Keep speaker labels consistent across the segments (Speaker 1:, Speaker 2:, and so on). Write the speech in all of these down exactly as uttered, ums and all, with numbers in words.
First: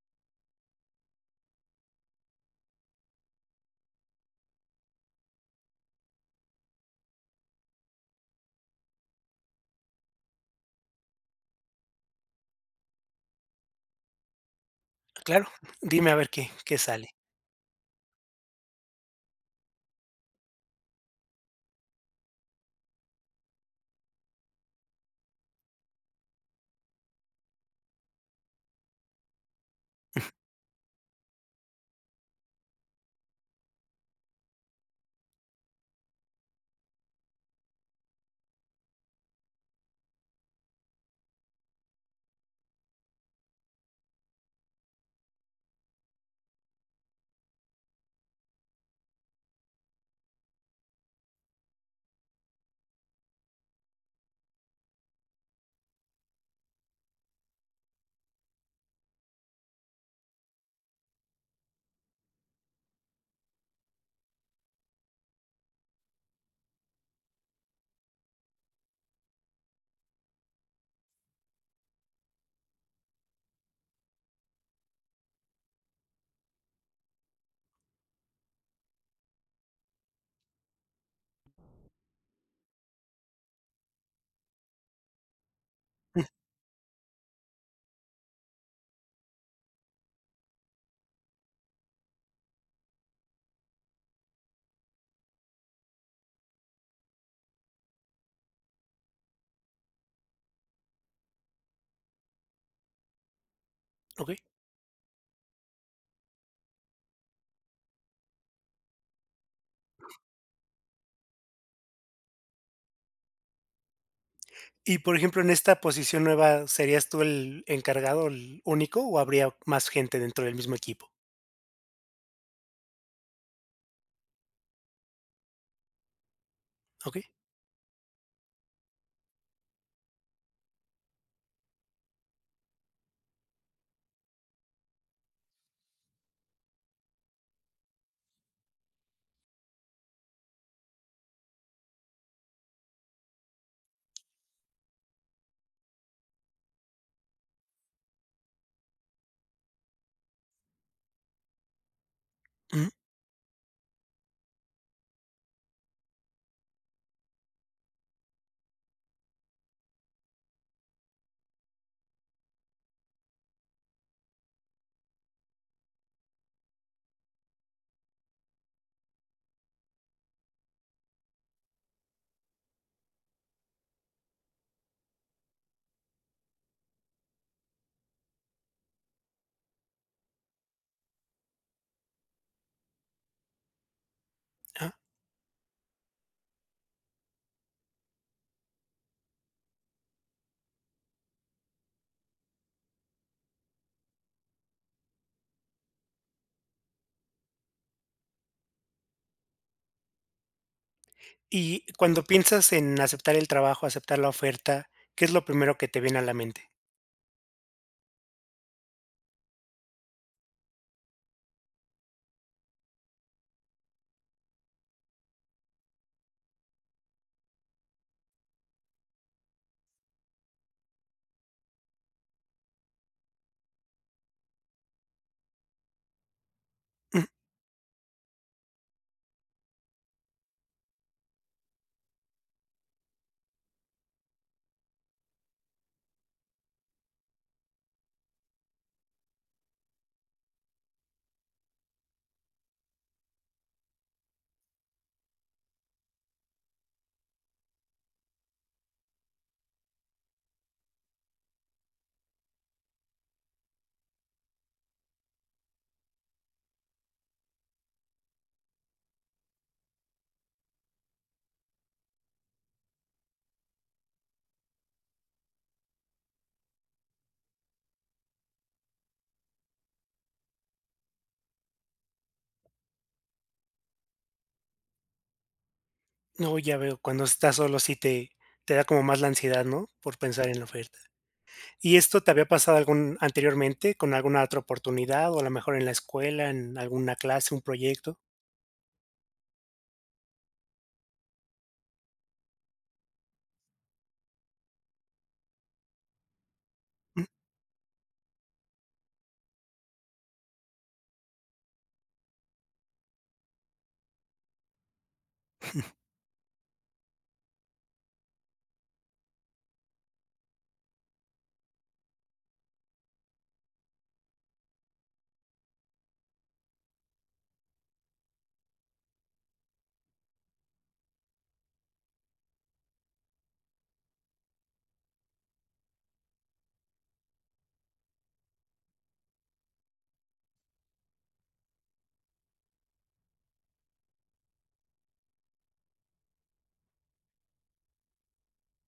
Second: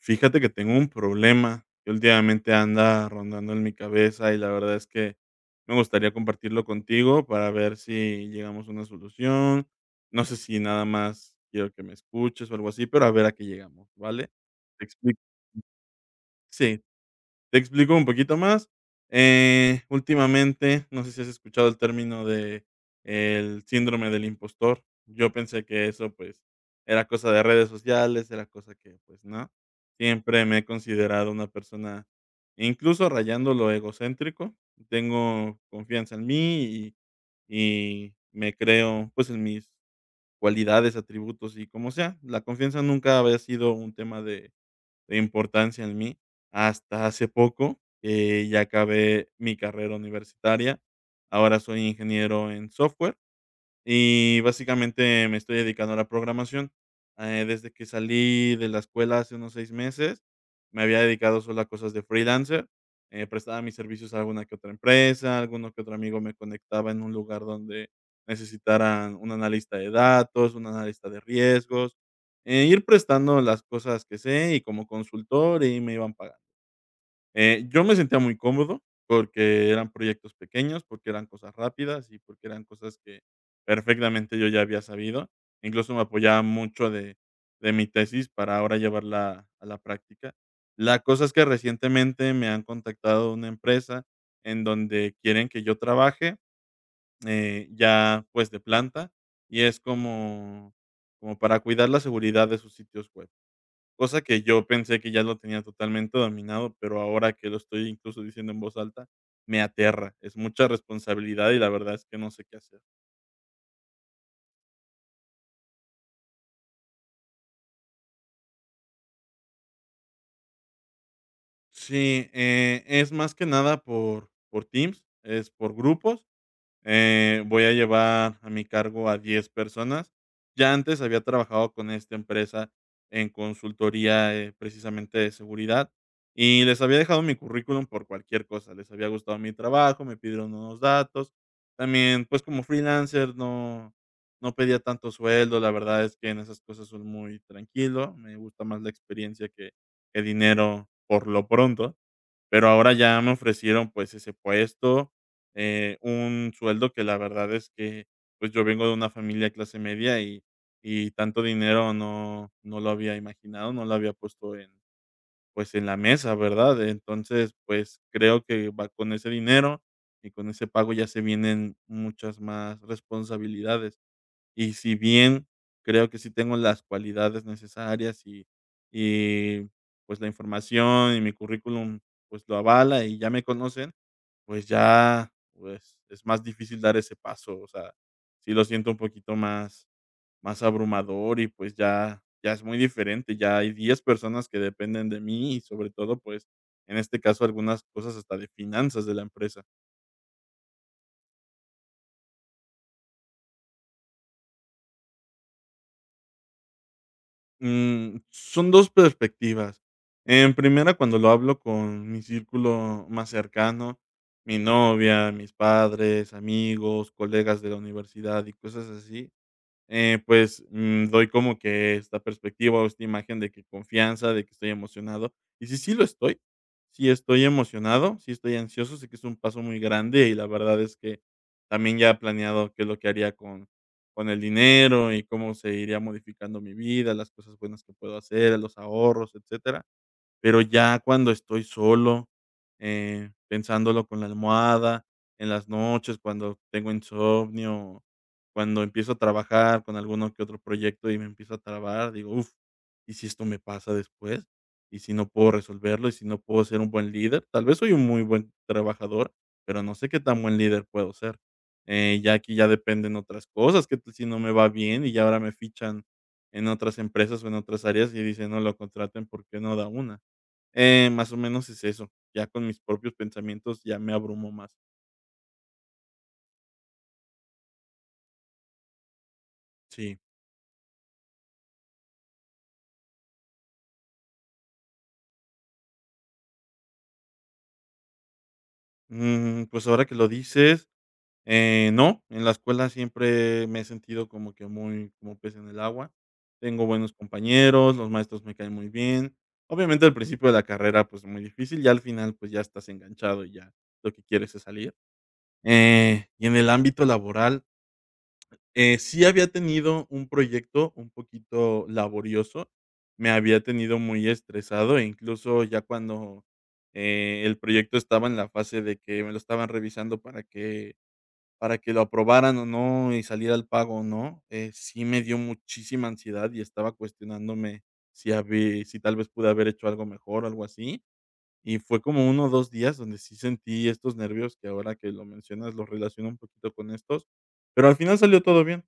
Speaker 1: Fíjate que tengo un problema que últimamente anda rondando en mi cabeza y la verdad es que me gustaría compartirlo contigo para ver si llegamos a una solución. No sé si nada más quiero que me escuches o algo así, pero a ver a qué llegamos, ¿vale? Te explico.
Speaker 2: Claro, dime a ver qué qué sale.
Speaker 1: Te explico un poquito más. Eh, últimamente, no sé si has escuchado el término de el síndrome del impostor. Yo pensé que eso, pues, era cosa de redes sociales, era cosa que, pues, no. Siempre me he considerado una persona, incluso rayando lo egocéntrico. Tengo confianza en mí y, y me creo, pues, en mis cualidades, atributos y como sea. La confianza nunca había sido un tema de de importancia en mí hasta hace poco, que ya acabé mi carrera universitaria. Ahora soy ingeniero en software y básicamente me estoy dedicando a la programación. Eh, desde que salí de la escuela hace unos seis meses, me había dedicado solo a cosas de freelancer. Eh, prestaba mis servicios a alguna que otra empresa, alguno que otro amigo me conectaba en un lugar donde necesitaran un analista de datos, un analista de riesgos, eh, ir prestando las cosas que sé y como consultor y me iban pagando. Eh, yo me sentía muy cómodo porque eran proyectos pequeños, porque eran cosas rápidas y porque eran cosas que perfectamente yo ya había sabido. Incluso me
Speaker 2: Mm,
Speaker 1: apoyaba mucho de, de mi tesis para ahora llevarla a la práctica. La cosa es que recientemente me han contactado una empresa en donde quieren que yo trabaje, eh, ya pues de planta y es como, como para cuidar la seguridad de sus sitios web. Cosa
Speaker 2: okey.
Speaker 1: que yo pensé que ya lo tenía totalmente dominado, pero ahora que lo estoy incluso diciendo en voz alta, me aterra. Es mucha responsabilidad y la verdad es que no sé qué hacer.
Speaker 2: Y, por ejemplo, en esta posición nueva, ¿serías tú el encargado, el único, o habría más gente dentro del mismo equipo?
Speaker 1: Sí, eh, es más que nada por, por Teams, es por grupos.
Speaker 2: Okey.
Speaker 1: Eh, voy a llevar a mi cargo a diez personas. Ya antes había trabajado con esta empresa en consultoría, eh, precisamente de seguridad, y les había dejado mi currículum por cualquier cosa. Les había gustado mi trabajo, me pidieron unos datos. También, pues como freelancer no, no pedía tanto sueldo. La verdad es que en esas cosas soy muy tranquilo. Me gusta más la experiencia que, que dinero por lo pronto. Pero
Speaker 2: Ujú,
Speaker 1: ahora ya me ofrecieron, pues, ese puesto, eh, un sueldo que la verdad es que, pues, yo vengo de una familia clase media y y tanto dinero no no lo había imaginado, no lo había puesto en, pues, en la mesa, ¿verdad? Entonces, pues, creo que va con ese dinero y con ese pago ya se vienen muchas más responsabilidades. Y si bien creo que sí tengo las cualidades necesarias y y, pues, la información y mi currículum, pues, lo avala y ya me conocen, pues,
Speaker 2: ajá.
Speaker 1: ya, pues, es más difícil dar ese paso, o sea, sí lo siento un poquito más más abrumador y, pues, ya ya es muy diferente, ya hay diez personas que dependen de mí y sobre todo, pues, en este caso, algunas cosas hasta de finanzas de la empresa.
Speaker 2: Y cuando piensas en aceptar el trabajo, aceptar la oferta, ¿qué es lo primero que te viene a la mente?
Speaker 1: Mm, son dos perspectivas. En primera, cuando lo hablo con mi círculo más cercano, mi novia, mis padres, amigos, colegas de la universidad y cosas así, eh, pues, mm, doy como que esta perspectiva o esta imagen de que confianza, de que estoy emocionado. Y sí, sí lo estoy. Sí
Speaker 2: Mm.
Speaker 1: estoy emocionado, sí estoy ansioso, sé que es un paso muy grande y la verdad es que también ya he planeado qué es lo que haría con, con el dinero y cómo se iría modificando mi vida, las cosas buenas que puedo hacer, los ahorros, etcétera. Pero ya cuando estoy solo, eh, pensándolo con la almohada, en las noches, cuando tengo insomnio, cuando empiezo a trabajar con alguno que otro proyecto y me empiezo a trabar, digo: "Uff, ¿y si esto me pasa después? ¿Y si no puedo resolverlo? ¿Y si no puedo ser un buen líder?". Tal vez soy un muy buen trabajador, pero no sé qué tan buen líder puedo ser. Eh, ya aquí ya dependen otras cosas, que si no me va bien y ya ahora me fichan en otras empresas o en otras áreas y dicen: "No, lo contraten porque no da una?". Eh, más o menos es eso. Ya con mis propios pensamientos ya me abrumo más.
Speaker 2: No, ya veo, cuando estás solo sí te te da como más la ansiedad, ¿no?,
Speaker 1: Sí.
Speaker 2: por pensar en la oferta. ¿Y esto te había pasado algún anteriormente con alguna otra oportunidad, o a lo mejor en la escuela, en alguna clase, un proyecto?
Speaker 1: Mm, pues ahora que lo dices, eh, no, en la escuela siempre me he sentido como que muy como pez en el agua. Tengo buenos
Speaker 2: Mm.
Speaker 1: compañeros, los maestros me caen muy bien. Obviamente al principio de la carrera pues muy difícil, ya al final pues ya estás enganchado y ya lo que quieres es salir. Eh, y en el ámbito laboral. Eh, sí había tenido un proyecto un poquito laborioso, me había tenido muy estresado, e incluso ya cuando, eh, el proyecto estaba en la fase de que me lo estaban revisando para que para que lo aprobaran o no, y saliera el pago o no, eh, sí me dio muchísima ansiedad y estaba cuestionándome si habí si tal vez pude haber hecho algo mejor o algo así, y fue como uno o dos días donde sí sentí estos nervios que ahora que lo mencionas, los relaciono un poquito con estos, pero al final salió todo bien.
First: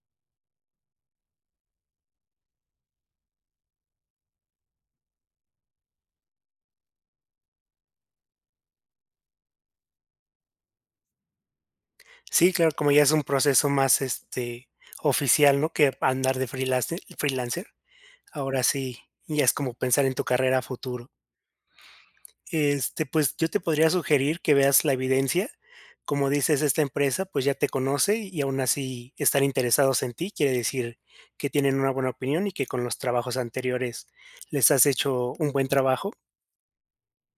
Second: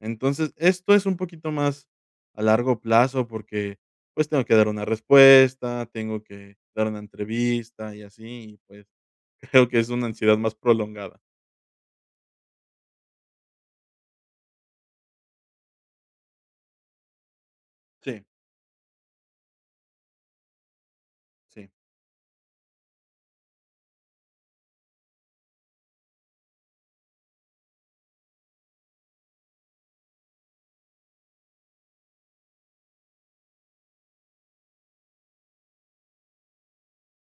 Speaker 1: Entonces, esto es un poquito más a largo plazo porque, pues, tengo que dar una respuesta, tengo que dar una entrevista y así, y pues, creo que es una ansiedad más prolongada.
Speaker 2: Sí, claro, como ya es un proceso más, este, oficial, ¿no? Que andar de freelancer freelancer.
Speaker 1: Sí,
Speaker 2: Ahora sí, ya es como pensar en tu carrera a futuro.
Speaker 1: sí.
Speaker 2: Este, pues, yo te podría sugerir que veas la evidencia. Como dices, esta empresa, pues, ya te conoce y aún así están interesados en ti. Quiere decir que tienen una buena opinión y que con los trabajos anteriores les has hecho un buen trabajo,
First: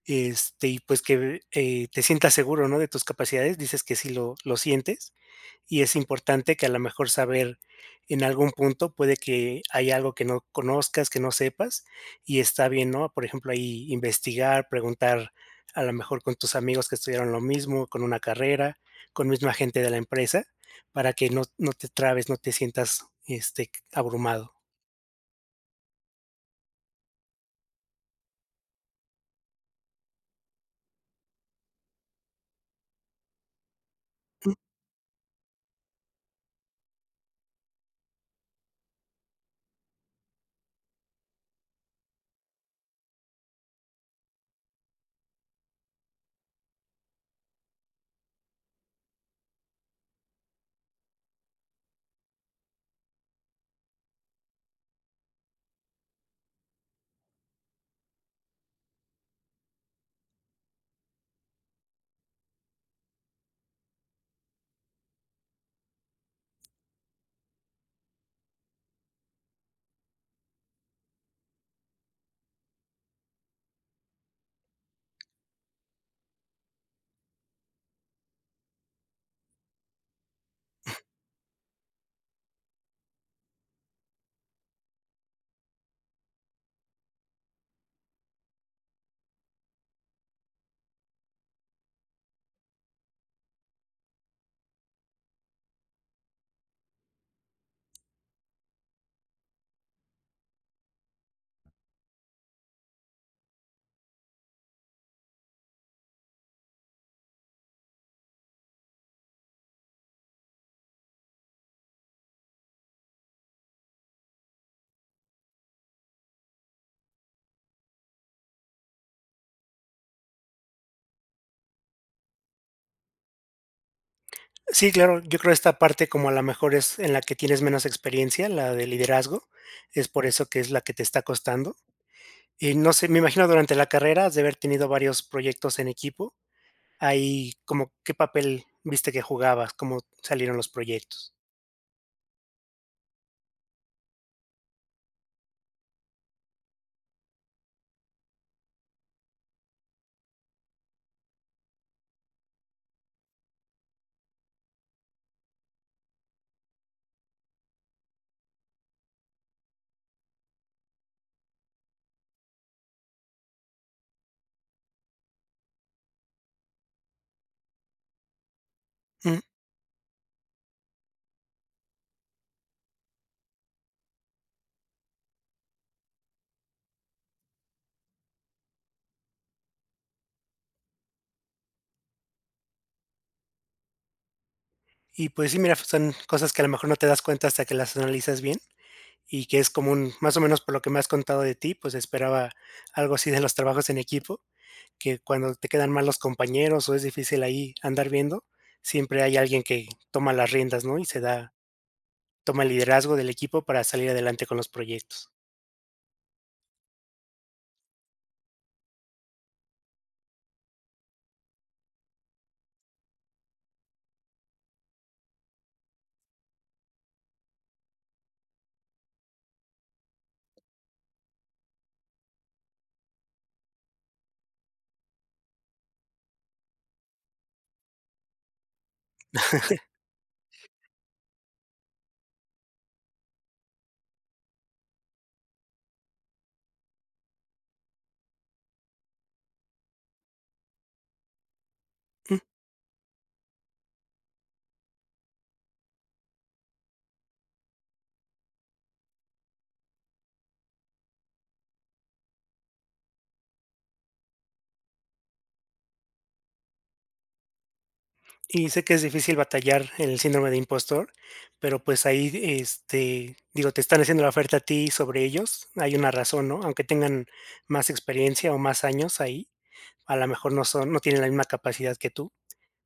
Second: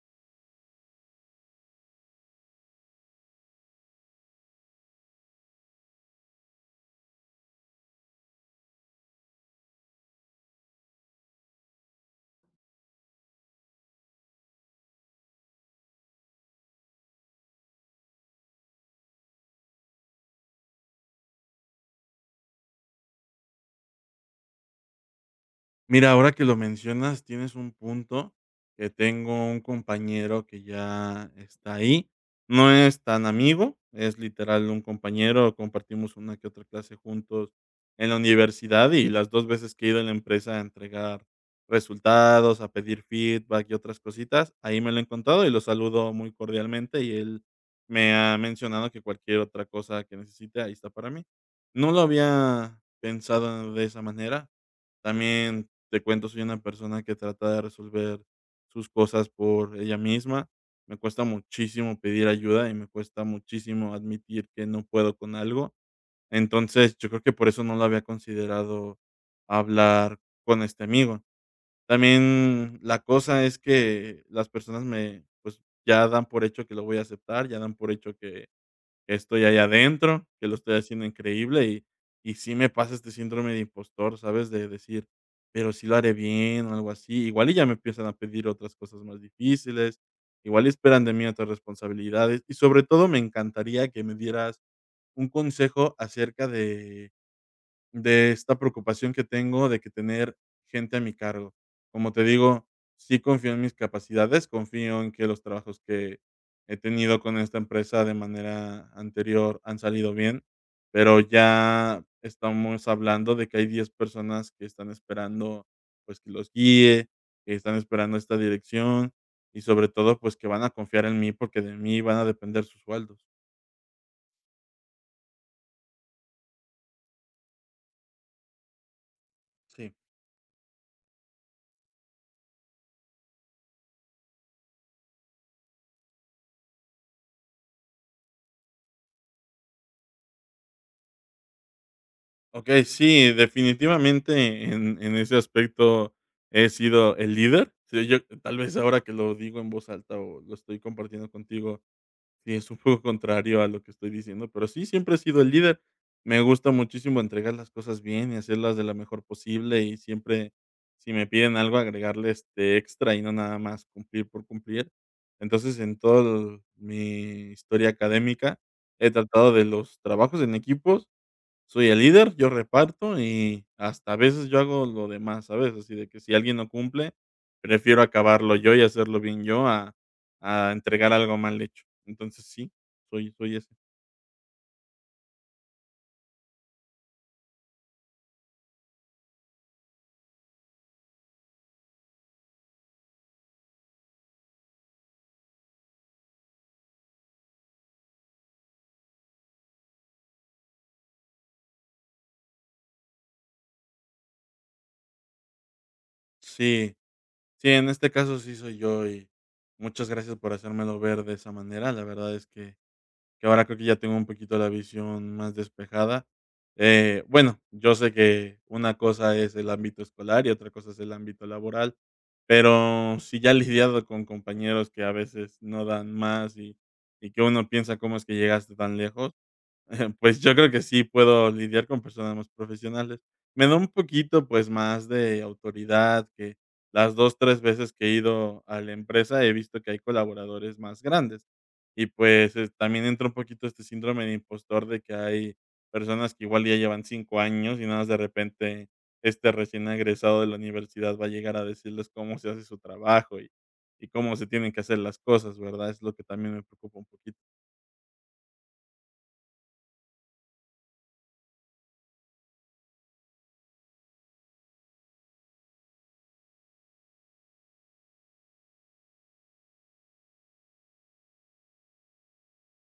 Speaker 2: este, y pues que, eh, te sientas seguro, ¿no? De tus capacidades, dices que sí lo lo sientes. Y es importante que a lo mejor saber en algún punto puede que hay algo que no conozcas, que no sepas, y está bien, ¿no? Por ejemplo, ahí investigar, preguntar a lo mejor con tus amigos que estudiaron lo mismo, con una carrera, con misma gente de la empresa, para que no, no te trabes, no te sientas este, abrumado.
Speaker 1: Mira, ahora que lo mencionas, tienes un punto, que tengo un compañero que ya está ahí. No es tan amigo, es literal un compañero, compartimos una que otra clase juntos en la universidad y las dos veces que he ido a la empresa a entregar resultados, a pedir feedback y otras cositas, ahí me lo he encontrado y lo saludo muy cordialmente y él me ha mencionado que cualquier otra cosa que necesite, ahí está para mí. No lo había pensado de esa manera. También te cuento, soy una persona que trata de resolver sus cosas por ella misma. Me cuesta muchísimo pedir ayuda y me cuesta muchísimo admitir que no puedo con algo. Entonces, yo creo que por eso no lo había considerado hablar con este amigo. También la cosa es que las personas me, pues, ya dan por hecho que lo voy a aceptar, ya dan por hecho que que estoy allá adentro, que lo estoy haciendo increíble y y sí me pasa este síndrome de impostor, ¿sabes? De decir: "Pero sí lo haré bien", o algo así. Igual y ya me empiezan a pedir otras cosas más difíciles, igual y esperan de mí otras responsabilidades. Y sobre todo, me encantaría que me dieras un consejo acerca de de esta preocupación que tengo de que tener gente a mi cargo. Como te digo, sí confío en mis capacidades, confío en que los trabajos que he tenido con esta empresa de manera anterior han salido bien, pero ya estamos hablando de que hay diez personas que están esperando, pues, que los guíe, que están esperando esta dirección y sobre todo, pues, que van a confiar en mí porque de mí van a depender sus sueldos.
Speaker 2: Sí, claro, yo creo esta parte como a lo mejor es en la que tienes menos experiencia, la de liderazgo,
Speaker 1: Sí.
Speaker 2: es por eso que es la que te está costando. Y no sé, me imagino durante la carrera has de haber tenido varios proyectos en equipo. Ahí, como, ¿qué papel viste que jugabas? ¿Cómo salieron los proyectos?
Speaker 1: Okey, sí, definitivamente en en ese aspecto he sido el líder. Sí, yo tal vez ahora que lo digo en voz alta o lo estoy compartiendo contigo, sí es un poco contrario a lo que estoy diciendo, pero sí, siempre he sido el líder. Me gusta muchísimo entregar las cosas bien y hacerlas de la mejor posible, y siempre, si me piden algo, agregarle, este, extra y no nada más cumplir por cumplir. Entonces, en toda mi historia académica, he
Speaker 2: Ujú.
Speaker 1: tratado de los trabajos en equipos. Soy el líder, yo reparto y hasta a veces yo hago lo demás, ¿sabes? Así de que si alguien no cumple, prefiero acabarlo yo y hacerlo bien yo a a entregar algo mal hecho. Entonces sí, soy soy ese.
Speaker 2: Y pues sí, mira, son cosas que a lo mejor no te das cuenta hasta que las analizas bien y que es común, más o menos por lo que me has contado de ti, pues esperaba algo así de los trabajos en equipo, que cuando te quedan mal los compañeros o es difícil ahí andar viendo, siempre hay alguien que toma las riendas, ¿no? Y se da, toma el liderazgo del equipo para salir adelante con los proyectos.
Speaker 1: Sí, sí, en este caso sí soy yo y muchas gracias por hacérmelo ver de esa manera. La verdad es que que ahora creo que ya tengo un poquito la visión más despejada. Eh, bueno, yo sé que una cosa es el ámbito escolar y otra cosa es el ámbito laboral, pero si ya he lidiado con compañeros que a veces no dan más y, y que uno piensa cómo es que llegaste tan lejos, pues yo creo que sí puedo lidiar con personas más profesionales. Me da un poquito, pues, más de autoridad, que las dos, tres veces que he ido a la empresa he visto que hay colaboradores más grandes. Y, pues, eh, también entra un poquito este síndrome de impostor de que hay personas que igual ya llevan cinco años y nada más de repente este recién egresado de la universidad va a llegar a decirles cómo se hace su trabajo y y cómo se tienen que hacer las cosas, ¿verdad? Es lo que también me preocupa un poquito.
Speaker 2: Y sé que es difícil batallar el síndrome de impostor, pero pues ahí, este, digo, te están haciendo la oferta a ti sobre ellos, hay una razón, ¿no? Aunque tengan más experiencia o más años ahí, a lo mejor no son, no tienen la misma capacidad que tú.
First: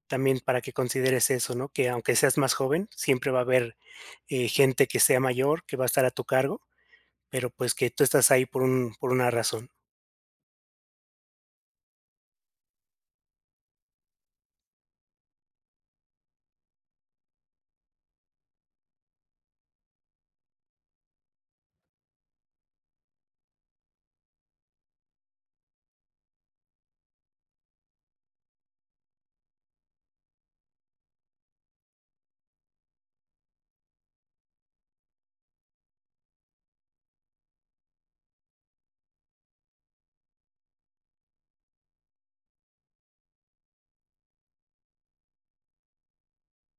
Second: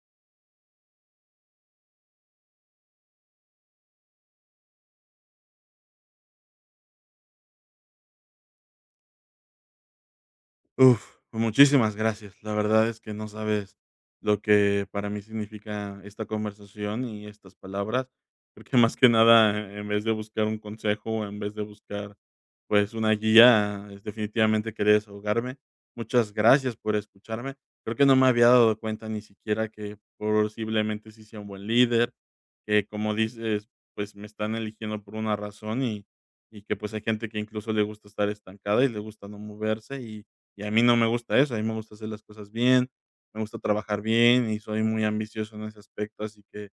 Speaker 2: También para que consideres eso, ¿no? Que aunque seas más joven, siempre va a haber eh, gente que sea mayor, que va a estar a tu cargo, pero pues que tú estás ahí por un, por una razón.
Speaker 1: Uf, pues, muchísimas gracias. La verdad es que no sabes lo que para mí significa esta conversación y estas palabras. Creo que más que nada, en vez de buscar un consejo en vez de buscar pues una guía, es definitivamente querer desahogarme. Muchas gracias por escucharme. Creo que no me había dado cuenta ni siquiera que posiblemente sí sea un buen líder, que como dices, pues me están eligiendo por una razón y, y que pues hay gente que incluso le gusta estar estancada y le gusta no moverse y y a mí no me gusta eso, a mí me gusta hacer las cosas bien, me gusta trabajar bien y soy muy ambicioso en ese aspecto, así que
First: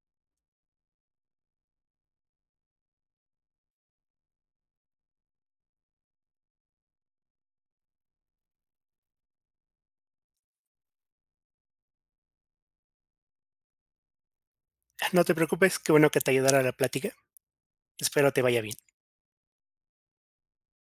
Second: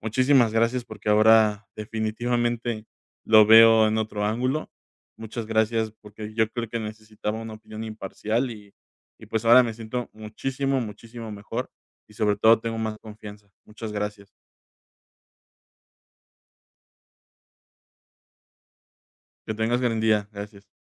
Speaker 1: muchísimas gracias porque ahora definitivamente lo veo en otro ángulo. Muchas gracias porque yo creo que necesitaba una opinión imparcial y, y pues ahora me siento muchísimo, muchísimo mejor y sobre todo tengo más confianza. Muchas gracias.
Speaker 2: No te preocupes, qué bueno que te ayudara la plática. Espero te vaya bien.
Speaker 1: Que tengas gran día. Gracias.